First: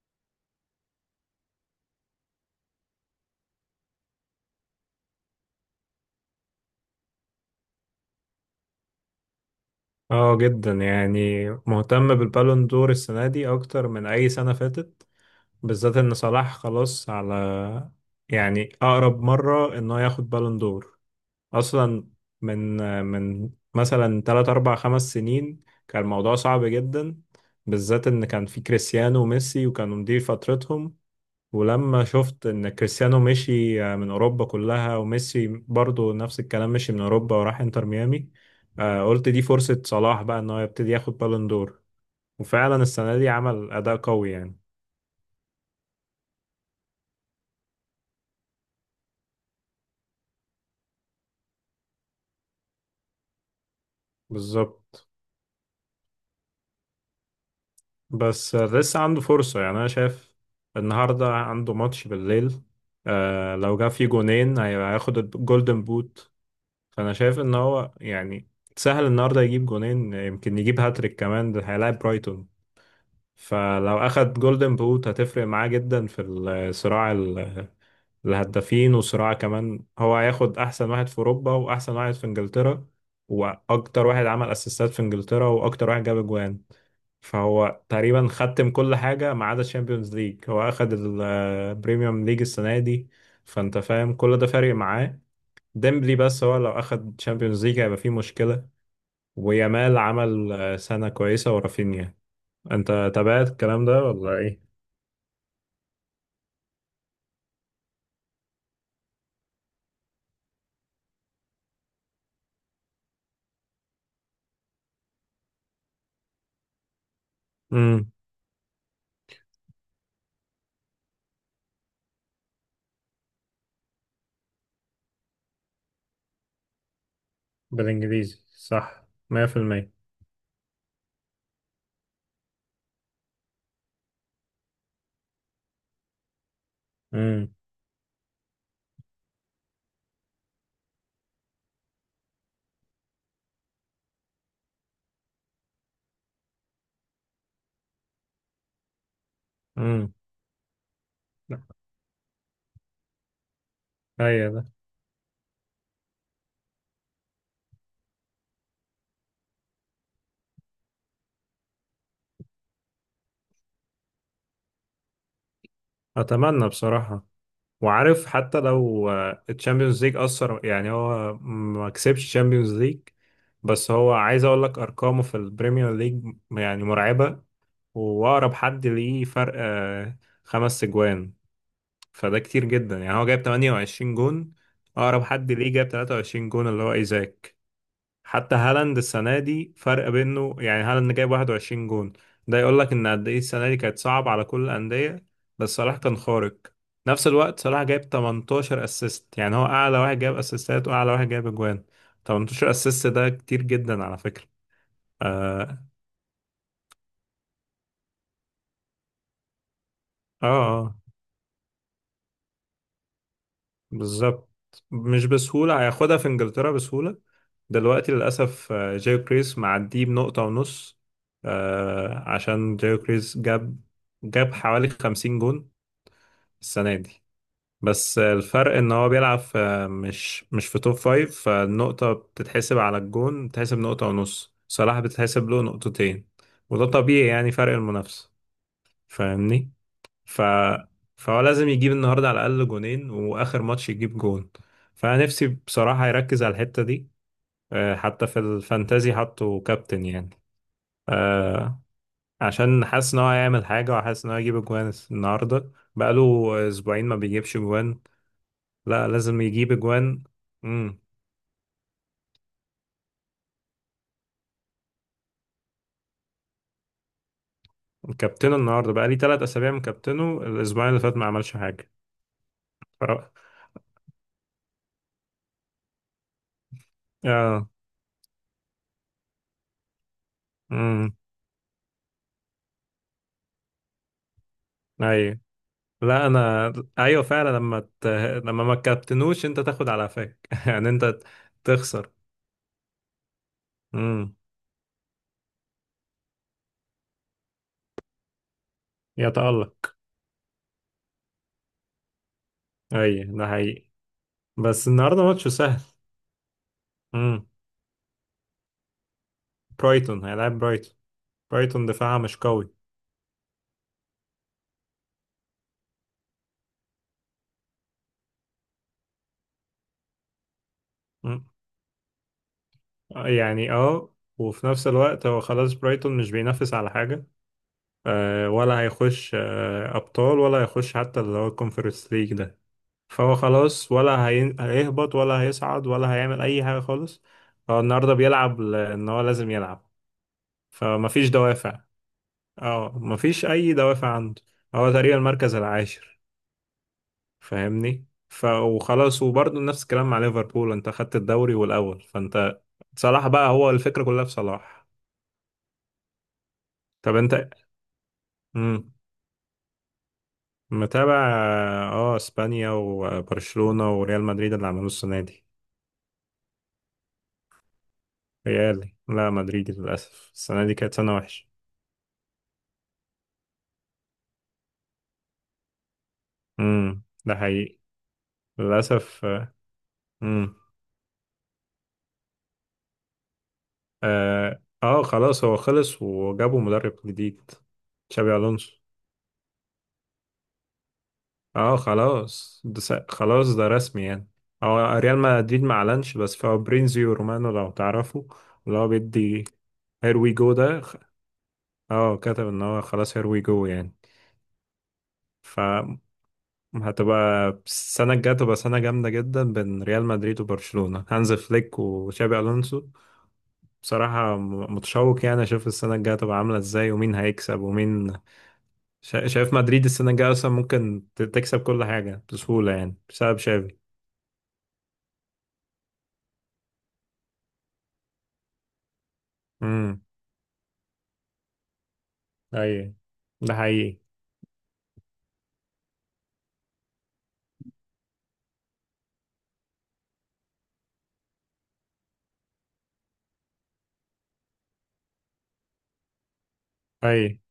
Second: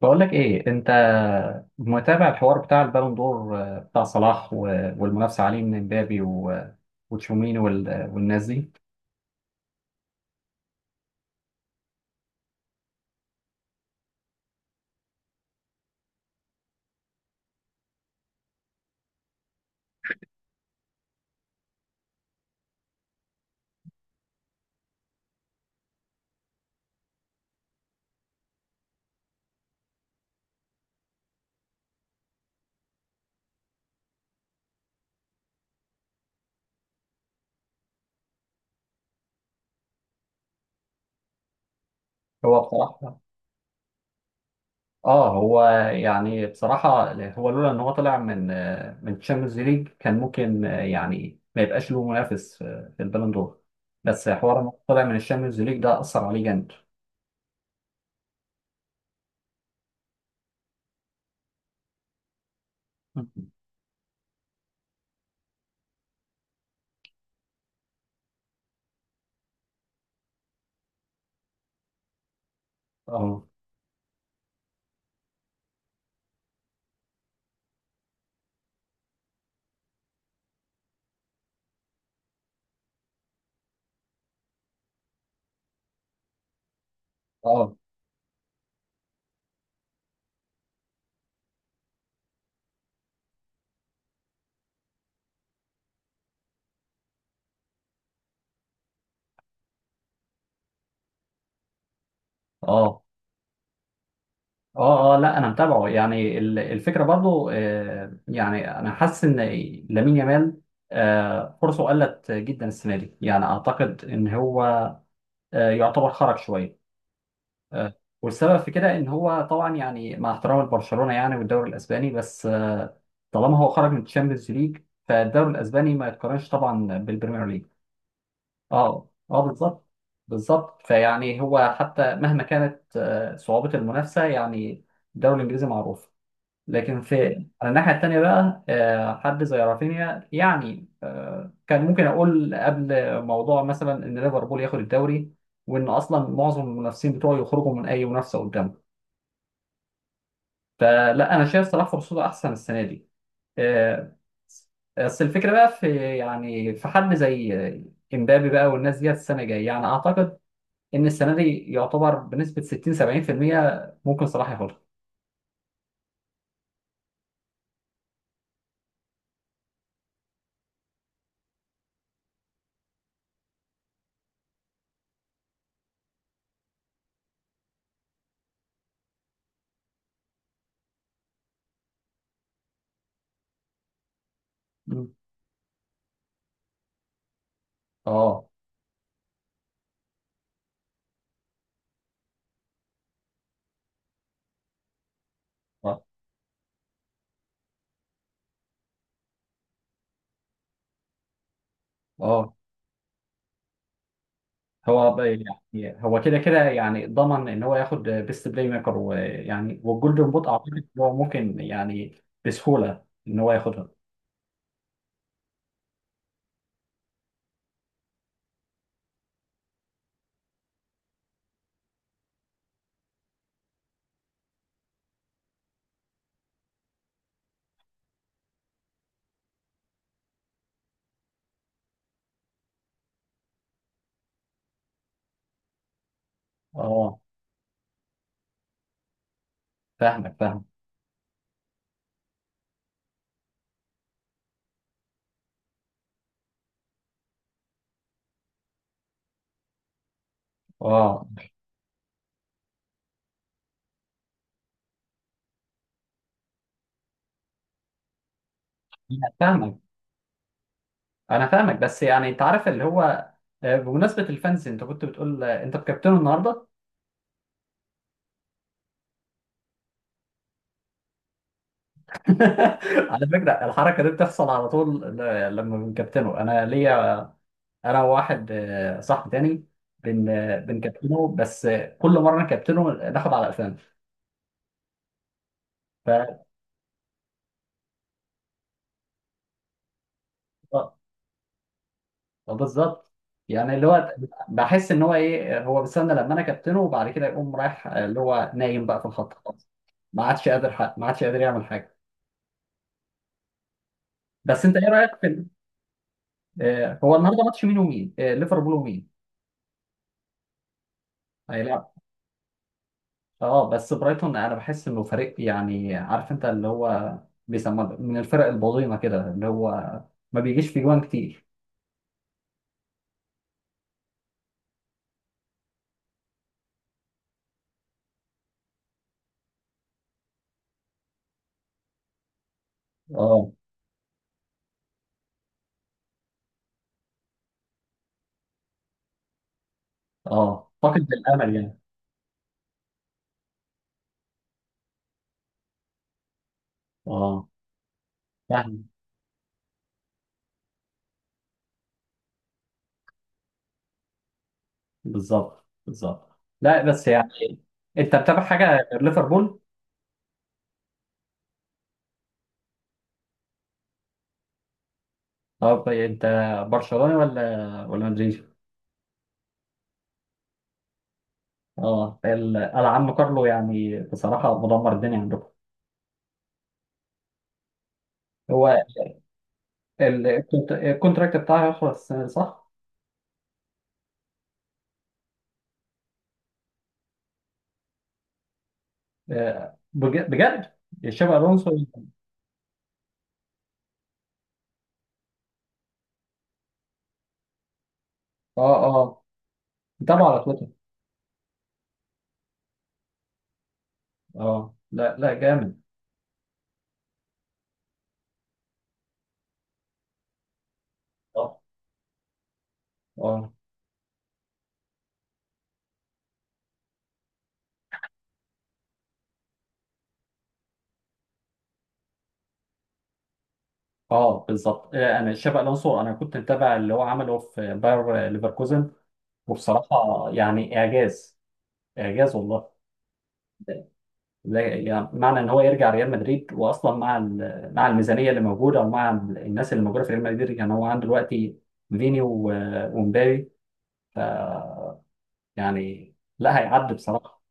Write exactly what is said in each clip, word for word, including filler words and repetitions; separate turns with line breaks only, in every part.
بقول لك ايه انت؟ متابع الحوار بتاع البالون دور، آه، بتاع صلاح و- والمنافسه عليه من امبابي و- وتشوميني وال- والناس دي.
اه، جدا يعني مهتم بالبالون دور السنة دي أكتر من أي سنة فاتت، بالذات إن صلاح خلاص على، يعني أقرب مرة إنه ياخد بالون دور أصلا. من من مثلا تلات أربع خمس سنين كان الموضوع صعب جدا، بالذات إن كان في كريستيانو وميسي وكانوا مدير فترتهم. ولما شفت ان كريستيانو مشي، آه، من اوروبا كلها، وميسي برضو نفس الكلام مشي من اوروبا وراح انتر ميامي. آه، قلت دي فرصة صلاح بقى ان هو يبتدي ياخد بالون دور.
هو
وفعلا السنة
بصراحه
دي عمل اداء قوي يعني.
اه هو، يعني بصراحه هو لولا ان هو طلع من آه، من تشامبيونز ليج كان ممكن، آه، يعني ما يبقاش له منافس آه، في البالون دور. بس حوار ان هو طلع
بالظبط.
من الشامبيونز ليج ده اثر عليه جامد.
بس آه، لسه عنده فرصة، يعني انا شايف النهاردة عنده ماتش بالليل. آه، لو جاب فيه جونين هي- هياخد الجولدن بوت. فانا شايف ان هو يعني سهل النهارده يجيب جونين، يمكن يجيب هاتريك كمان، ده هيلاعب برايتون.
اه،
فلو أخد جولدن بوت هتفرق معاه جدا في الصراع، ال- الهدافين، وصراع كمان هو هياخد أحسن واحد في أوروبا وأحسن واحد في إنجلترا وأكتر واحد عمل أسيستات في إنجلترا وأكتر واحد جاب أجوان.
اه،
فهو تقريبا ختم كل حاجة ما عدا الشامبيونز ليج، هو أخد البريميوم ليج السنة دي. فأنت فاهم كل ده فارق معاه ديمبلي. بس هو لو أخد تشامبيونز ليج هيبقى فيه مشكلة. ويامال عمل آه، سنة كويسة ورافينيا.
اه،
أنت تابعت الكلام ده ولا إيه؟
اه، اه، لا انا متابعه، يعني ال- الفكره برضو، آه، يعني انا حاسس ان لامين يامال آه، فرصه قلت جدا السنه دي، يعني اعتقد ان هو آه، يعتبر خرج شويه. آه،
امم.
والسبب في كده ان هو طبعا يعني، مع احترام البرشلونه يعني والدوري الاسباني، بس آه، طالما هو خرج من الشامبيونز ليج، فالدوري الاسباني ما يتقارنش طبعا بالبريمير ليج.
بالانجليزي صح.
اه اه، بالظبط
مية في المية.
بالظبط. فيعني هو حتى مهما كانت آه، صعوبه المنافسه، يعني الدوري الانجليزي معروف، لكن في
امم.
على الناحية التانية بقى آه، حد زي رافينيا يعني، آه، كان ممكن أقول قبل، موضوع مثلا إن ليفربول ياخد الدوري وإن أصلا معظم المنافسين بتوعه يخرجوا من أي منافسة قدامه.
امم.
فلا، أنا شايف صلاح فرصته أحسن السنة دي. آه،
ايوه ده.
بس الفكرة بقى في، يعني في حد زي امبابي بقى والناس ديت السنة الجاية، يعني أعتقد إن السنة دي يعتبر بنسبة ستين سبعين في المية ممكن صلاح ياخدها.
اتمنى بصراحة. وعارف حتى لو الشامبيونز ليج اثر، يعني هو ما كسبش الشامبيونز ليج، بس هو عايز اقول لك ارقامه في البريمير ليج يعني مرعبة. واقرب حد ليه فرق، آه، خمس اجوان. فده كتير جدا، يعني هو جايب 28 جون.
مم.
اقرب حد ليه جاب 23 جون اللي هو ايزاك.
اه
حتى هالاند السنة دي فرق بينه، يعني هالاند جايب 21 جون. ده يقول لك ان قد ايه السنة دي كانت صعبة على كل الأندية، بس صلاح كان خارق. نفس الوقت صلاح جايب 18 اسيست، يعني هو اعلى واحد جايب اسيستات واعلى واحد جايب اجوان.
اه،
18 اسيست ده كتير جدا على فكرة.
هو ب-
اه،
يعني هو كده كده، يعني ضمن ان هو ياخد بيست بلاي ميكر، ويعني والجولدن
اه،
بوت اعتقد إن
آه.
هو ممكن يعني بسهوله ان هو ياخدها.
بالظبط. مش بسهولة، هياخدها في انجلترا بسهولة. دلوقتي للأسف آه، جايو كريس معديه بنقطة ونص. آه، عشان جايو كريس جاب، جاب حوالي 50 جون السنة دي. بس الفرق ان هو بيلعب في مش مش في توب فايف، فالنقطة بتتحسب على الجون بتتحسب نقطة ونص، صلاح بتتحسب له نقطتين. وده
اه،
طبيعي يعني فرق المنافسة. فاهمني.
فاهمك
ف
فاهم.
فهو لازم يجيب النهاردة على الأقل جونين وآخر ماتش يجيب جون. فأنا نفسي بصراحة يركز على الحتة دي. آه، حتى في الفانتازي حطه كابتن يعني.
اه،
آه، عشان حاسس ان هو هيعمل حاجة، وحاسس ان هو هيجيب اجوان النهاردة، بقاله أسبوعين ما بيجيبش جوان. لا
أنا
لازم يجيب
فاهمك
اجوان. امم.
انا فاهمك بس يعني انت عارف اللي هو، آه، بمناسبه الفانز انت كنت بتقول، آه، انت بكابتنه النهارده.
كابتنه النهارده بقى لي ثلاث اسابيع مكابتنه، الاسبوعين اللي فات ما عملش حاجه. ف...
على فكره الحركه دي بتحصل على طول، ل- لما بنكابتنه انا، ليا
اه.
انا وواحد آه، صاحبي تاني، بن آه،
امم.
بنكابتنه، بس آه، كل مره نكابتنه ناخد على
ايوه. لا
قفانا.
انا. ايوه فعلا لما ت... لما ما كابتنوش انت تاخد على قفاك يعني انت تخسر.
آه، بالظبط، يعني اللي هو
امم.
بحس ان هو ايه، هو بيستنى لما انا كابتنه وبعد كده يقوم رايح، آه، اللي هو نايم بقى في الخط خالص،
يتألق.
ما عادش قادر حق. ما عادش قادر يعمل حاجه.
ايوه ده حقيقي.
بس انت
بس
ايه رايك
النهارده
في ال-
ماتش سهل.
آه، هو النهارده
امم.
ماتش مين ومين، آه، ليفربول ومين
برايتون هيلعب برايتون. برايتون
هيلعب؟
دفاعها مش قوي.
اه، بس برايتون انا بحس انه فريق، يعني عارف انت اللي هو بيسموه من الفرق البظيمه كده، اللي هو ما بيجيش في جوان
مم.
كتير.
يعني اه، وفي نفس الوقت هو خلاص برايتون مش بينافس على حاجة، آه، ولا هيخش آه، أبطال، ولا هيخش حتى اللي هو الكونفرنس ليج ده. فهو
اه
خلاص، ولا هي- هيهبط ولا هيصعد ولا هيعمل أي حاجة خالص. هو النهاردة بيلعب لأن هو لازم يلعب.
اه، فاقد
فمفيش
الامل يعني.
دوافع. اه مفيش أي دوافع عنده. هو تقريبا المركز العاشر.
اه
فاهمني. ف
يعني
وخلاص، وبرضه نفس الكلام مع ليفربول، انت خدت الدوري والأول فانت. صلاح بقى هو الفكرة كلها في صلاح.
بالظبط بالظبط. لا بس
طب انت.
يعني، انت بتابع حاجه
مم.
غير ليفربول؟
متابع. اه، اسبانيا وبرشلونة وريال مدريد اللي عملوه السنة دي.
طب انت برشلوني ولا ولا مدريدي؟
ريال، لا مدريد، للأسف السنة دي كانت سنة وحشة.
اه، ال- العم كارلو يعني بصراحه مدمر الدنيا عندكم.
امم، ده حقيقي.
هو
للأسف.
ال-
امم.
الكونت- الكونتراكت بتاعه هيخلص السنه دي صح؟
اه آه، خلاص هو خلص وجابوا مدرب جديد، تشابي ألونسو.
آه، بج- بجد شابي الونسو؟
اه خلاص ده س- خلاص ده رسمي يعني. هو ريال مدريد ما اعلنش، بس فابريزيو رومانو لو تعرفوا اللي
اه
هو
اه،
بيدي هير
متابعه
وي
على
جو،
تويتر.
ده خ- اه كتب ان هو خلاص هير وي جو يعني.
اه لا لا،
ف
جامد.
هتبقى السنة الجاية تبقى سنة جامدة جدا بين ريال مدريد وبرشلونة، هانز
اه
فليك وشابي ألونسو.
اه
بصراحة م- متشوق، يعني أشوف السنة الجاية تبقى عاملة إزاي ومين هيكسب ومين. شا- شايف مدريد السنة الجاية أصلا ممكن ت- تكسب كل حاجة بسهولة يعني بسبب شابي.
اه، بالظبط. آه، انا شابي الونسو، انا كنت متابع اللي هو عمله في باير ليفركوزن،
امم.
وبصراحه يعني اعجاز، اعجاز والله.
أي ده حقيقي.
لا- يعني، معنى ان هو يرجع ريال مدريد، واصلا مع ال- مع الميزانيه اللي موجوده، او مع ال- الناس اللي موجوده في ريال مدريد، يعني هو عنده دلوقتي فيني و- ومبابي. ف يعني، لا هيعدي
أي.
بصراحه.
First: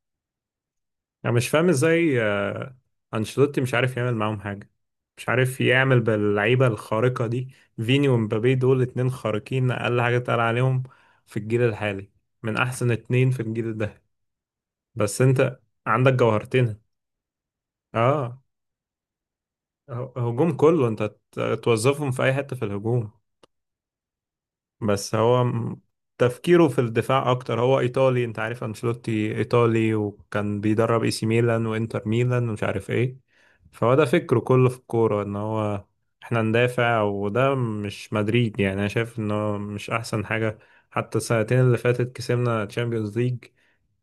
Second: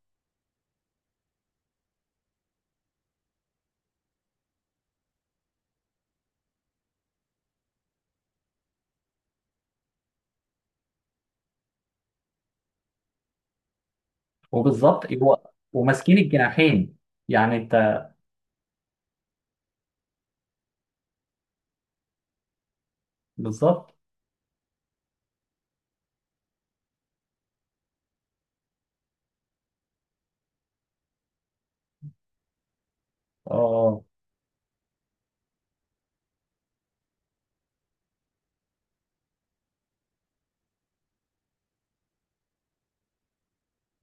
انا مش فاهم ازاي، آه، انشيلوتي مش عارف يعمل معاهم حاجه، مش عارف يعمل باللعيبه الخارقه دي. فيني ومبابي دول اتنين خارقين، اقل حاجه تقال عليهم في الجيل الحالي، من احسن اتنين في الجيل ده.
وبالظبط
بس
هو
انت عندك
وماسكين
جوهرتين.
الجناحين، يعني انت،
اه ه- هجوم كله، انت ت- توظفهم في اي حته في الهجوم.
بالظبط.
بس هو م- تفكيره في الدفاع اكتر، هو ايطالي، انت عارف انشيلوتي ايطالي وكان بيدرب اي سي ميلان وانتر ميلان ومش عارف ايه. فهو
اه
ده فكره كله في الكوره، ان هو احنا ندافع، وده مش مدريد، يعني انا شايف انه مش احسن حاجه. حتى السنتين اللي فاتت كسبنا تشامبيونز ليج.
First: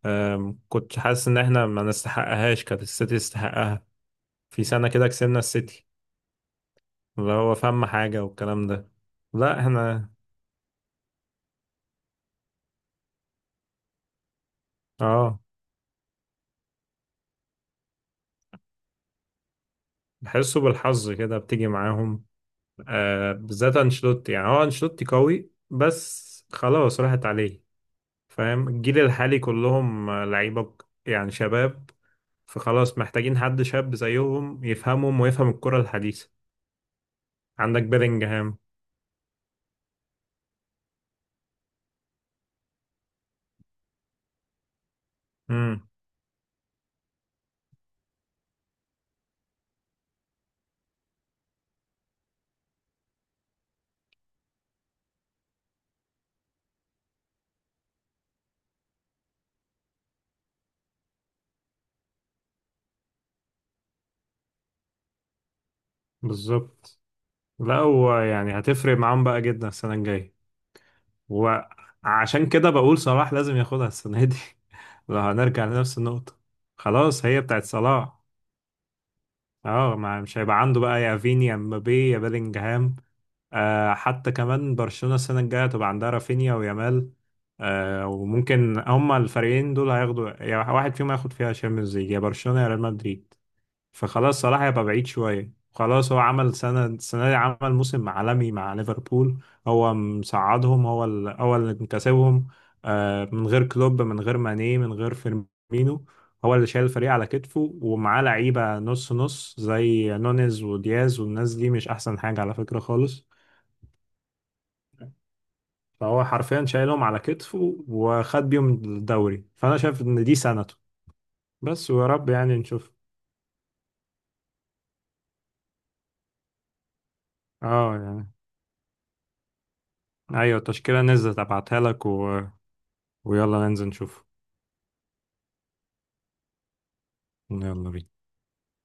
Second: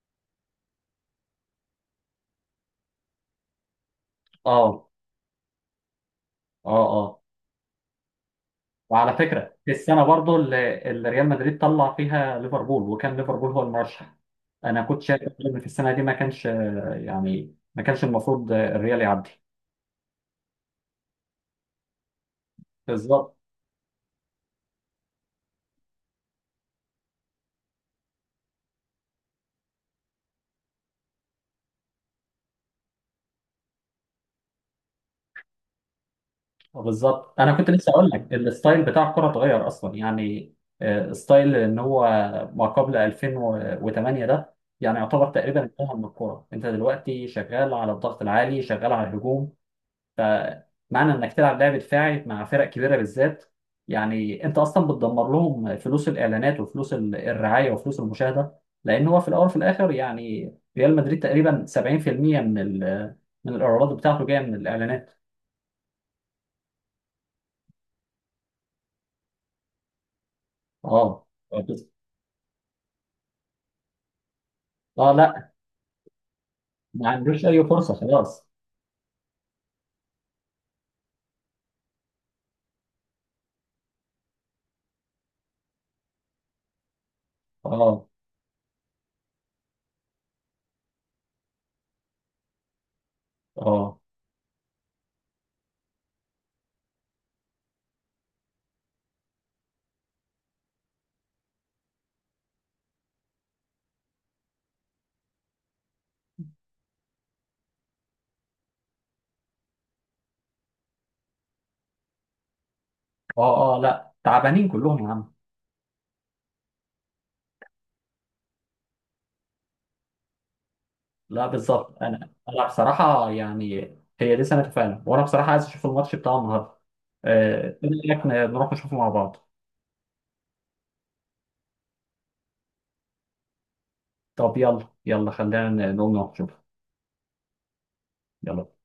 أم، كنت حاسس ان احنا ما نستحقهاش، كانت السيتي تستحقها. في
اه
سنه كده كسبنا السيتي
اه اه.
اللي هو فهم حاجه والكلام ده.
وعلى فكره
لا
في السنه
احنا.
برضو اللي اللي ريال مدريد طلع فيها ليفربول، وكان ليفربول هو المرشح، انا كنت شايف
اه،
ان في السنه دي ما كانش، آه، يعني ما كانش المفروض آه، الريال يعدي.
بحسه بالحظ كده بتيجي معاهم، آه
بالظبط
بالذات انشيلوتي، يعني هو انشيلوتي قوي بس خلاص راحت عليه. فاهم، الجيل الحالي كلهم آه، لعيبة ك- يعني شباب. فخلاص محتاجين حد شاب زيهم يفهمهم ويفهم الكرة الحديثة.
بالظبط. انا كنت
عندك
لسه اقول لك،
بيلينجهام.
الستايل بتاع الكره اتغير اصلا يعني، آه، ستايل ان هو ما قبل ألفين وثمانية ده يعني يعتبر تقريبا
امم.
انتهى من الكره. انت دلوقتي شغال على الضغط العالي، شغال على الهجوم. فمعنى انك تلعب لعب دفاعي مع فرق كبيره بالذات، يعني انت اصلا بتدمر لهم فلوس الاعلانات وفلوس ال- الرعايه وفلوس المشاهده، لان هو في الاول وفي الاخر يعني ريال مدريد تقريبا سبعين في المية من ال- من الايرادات بتاعته جايه من الاعلانات.
بالظبط. لا هو يعني هتفرق معاهم بقى جدا السنة الجاية،
اه
وعشان كده بقول صلاح لازم ياخدها السنة دي.
اه،
لو
لا
هنرجع لنفس النقطة،
ما
خلاص هي
عندوش اي
بتاعت
فرصه
صلاح.
خلاص.
اه، ما مش هيبقى عنده بقى يا فيني يا مبابي يا بيلينجهام. آه حتى كمان برشلونة السنة الجاية تبقى عندها رافينيا ويامال.
اه
آه، وممكن هما الفريقين دول هياخدوا، يا واحد فيهم هياخد فيها شامبيونز ليج، يا برشلونة يا ريال مدريد.
اه
فخلاص صلاح هيبقى بعيد شوية، خلاص هو عمل سنة السنة دي، عمل موسم عالمي مع ليفربول. هو مساعدهم، هو ال- هو اللي مكسبهم. آه، من غير كلوب من غير ماني من غير فيرمينو. هو اللي شايل الفريق على كتفه، ومعاه لعيبة نص نص زي نونيز ودياز والناس دي مش أحسن حاجة على فكرة خالص.
اه اه، لا تعبانين كلهم يا عم.
فهو حرفيا شايلهم على كتفه وخد بيهم الدوري، فأنا شايف إن دي سنته.
لا
بس
بالظبط،
ويا رب
انا
يعني
انا
نشوف.
بصراحه يعني هي دي سنه فعلا. وانا بصراحه عايز اشوف الماتش بتاع النهارده. آه، ايه
اه
رايك
يعني.
ن- نروح نشوفه مع بعض؟
ايوه التشكيلة نزلت ابعتها لك، ويلا ننزل نشوف.
طب يلا يلا، خلينا ن- نقوم نروح نشوفه.
يلا بينا.
يلا.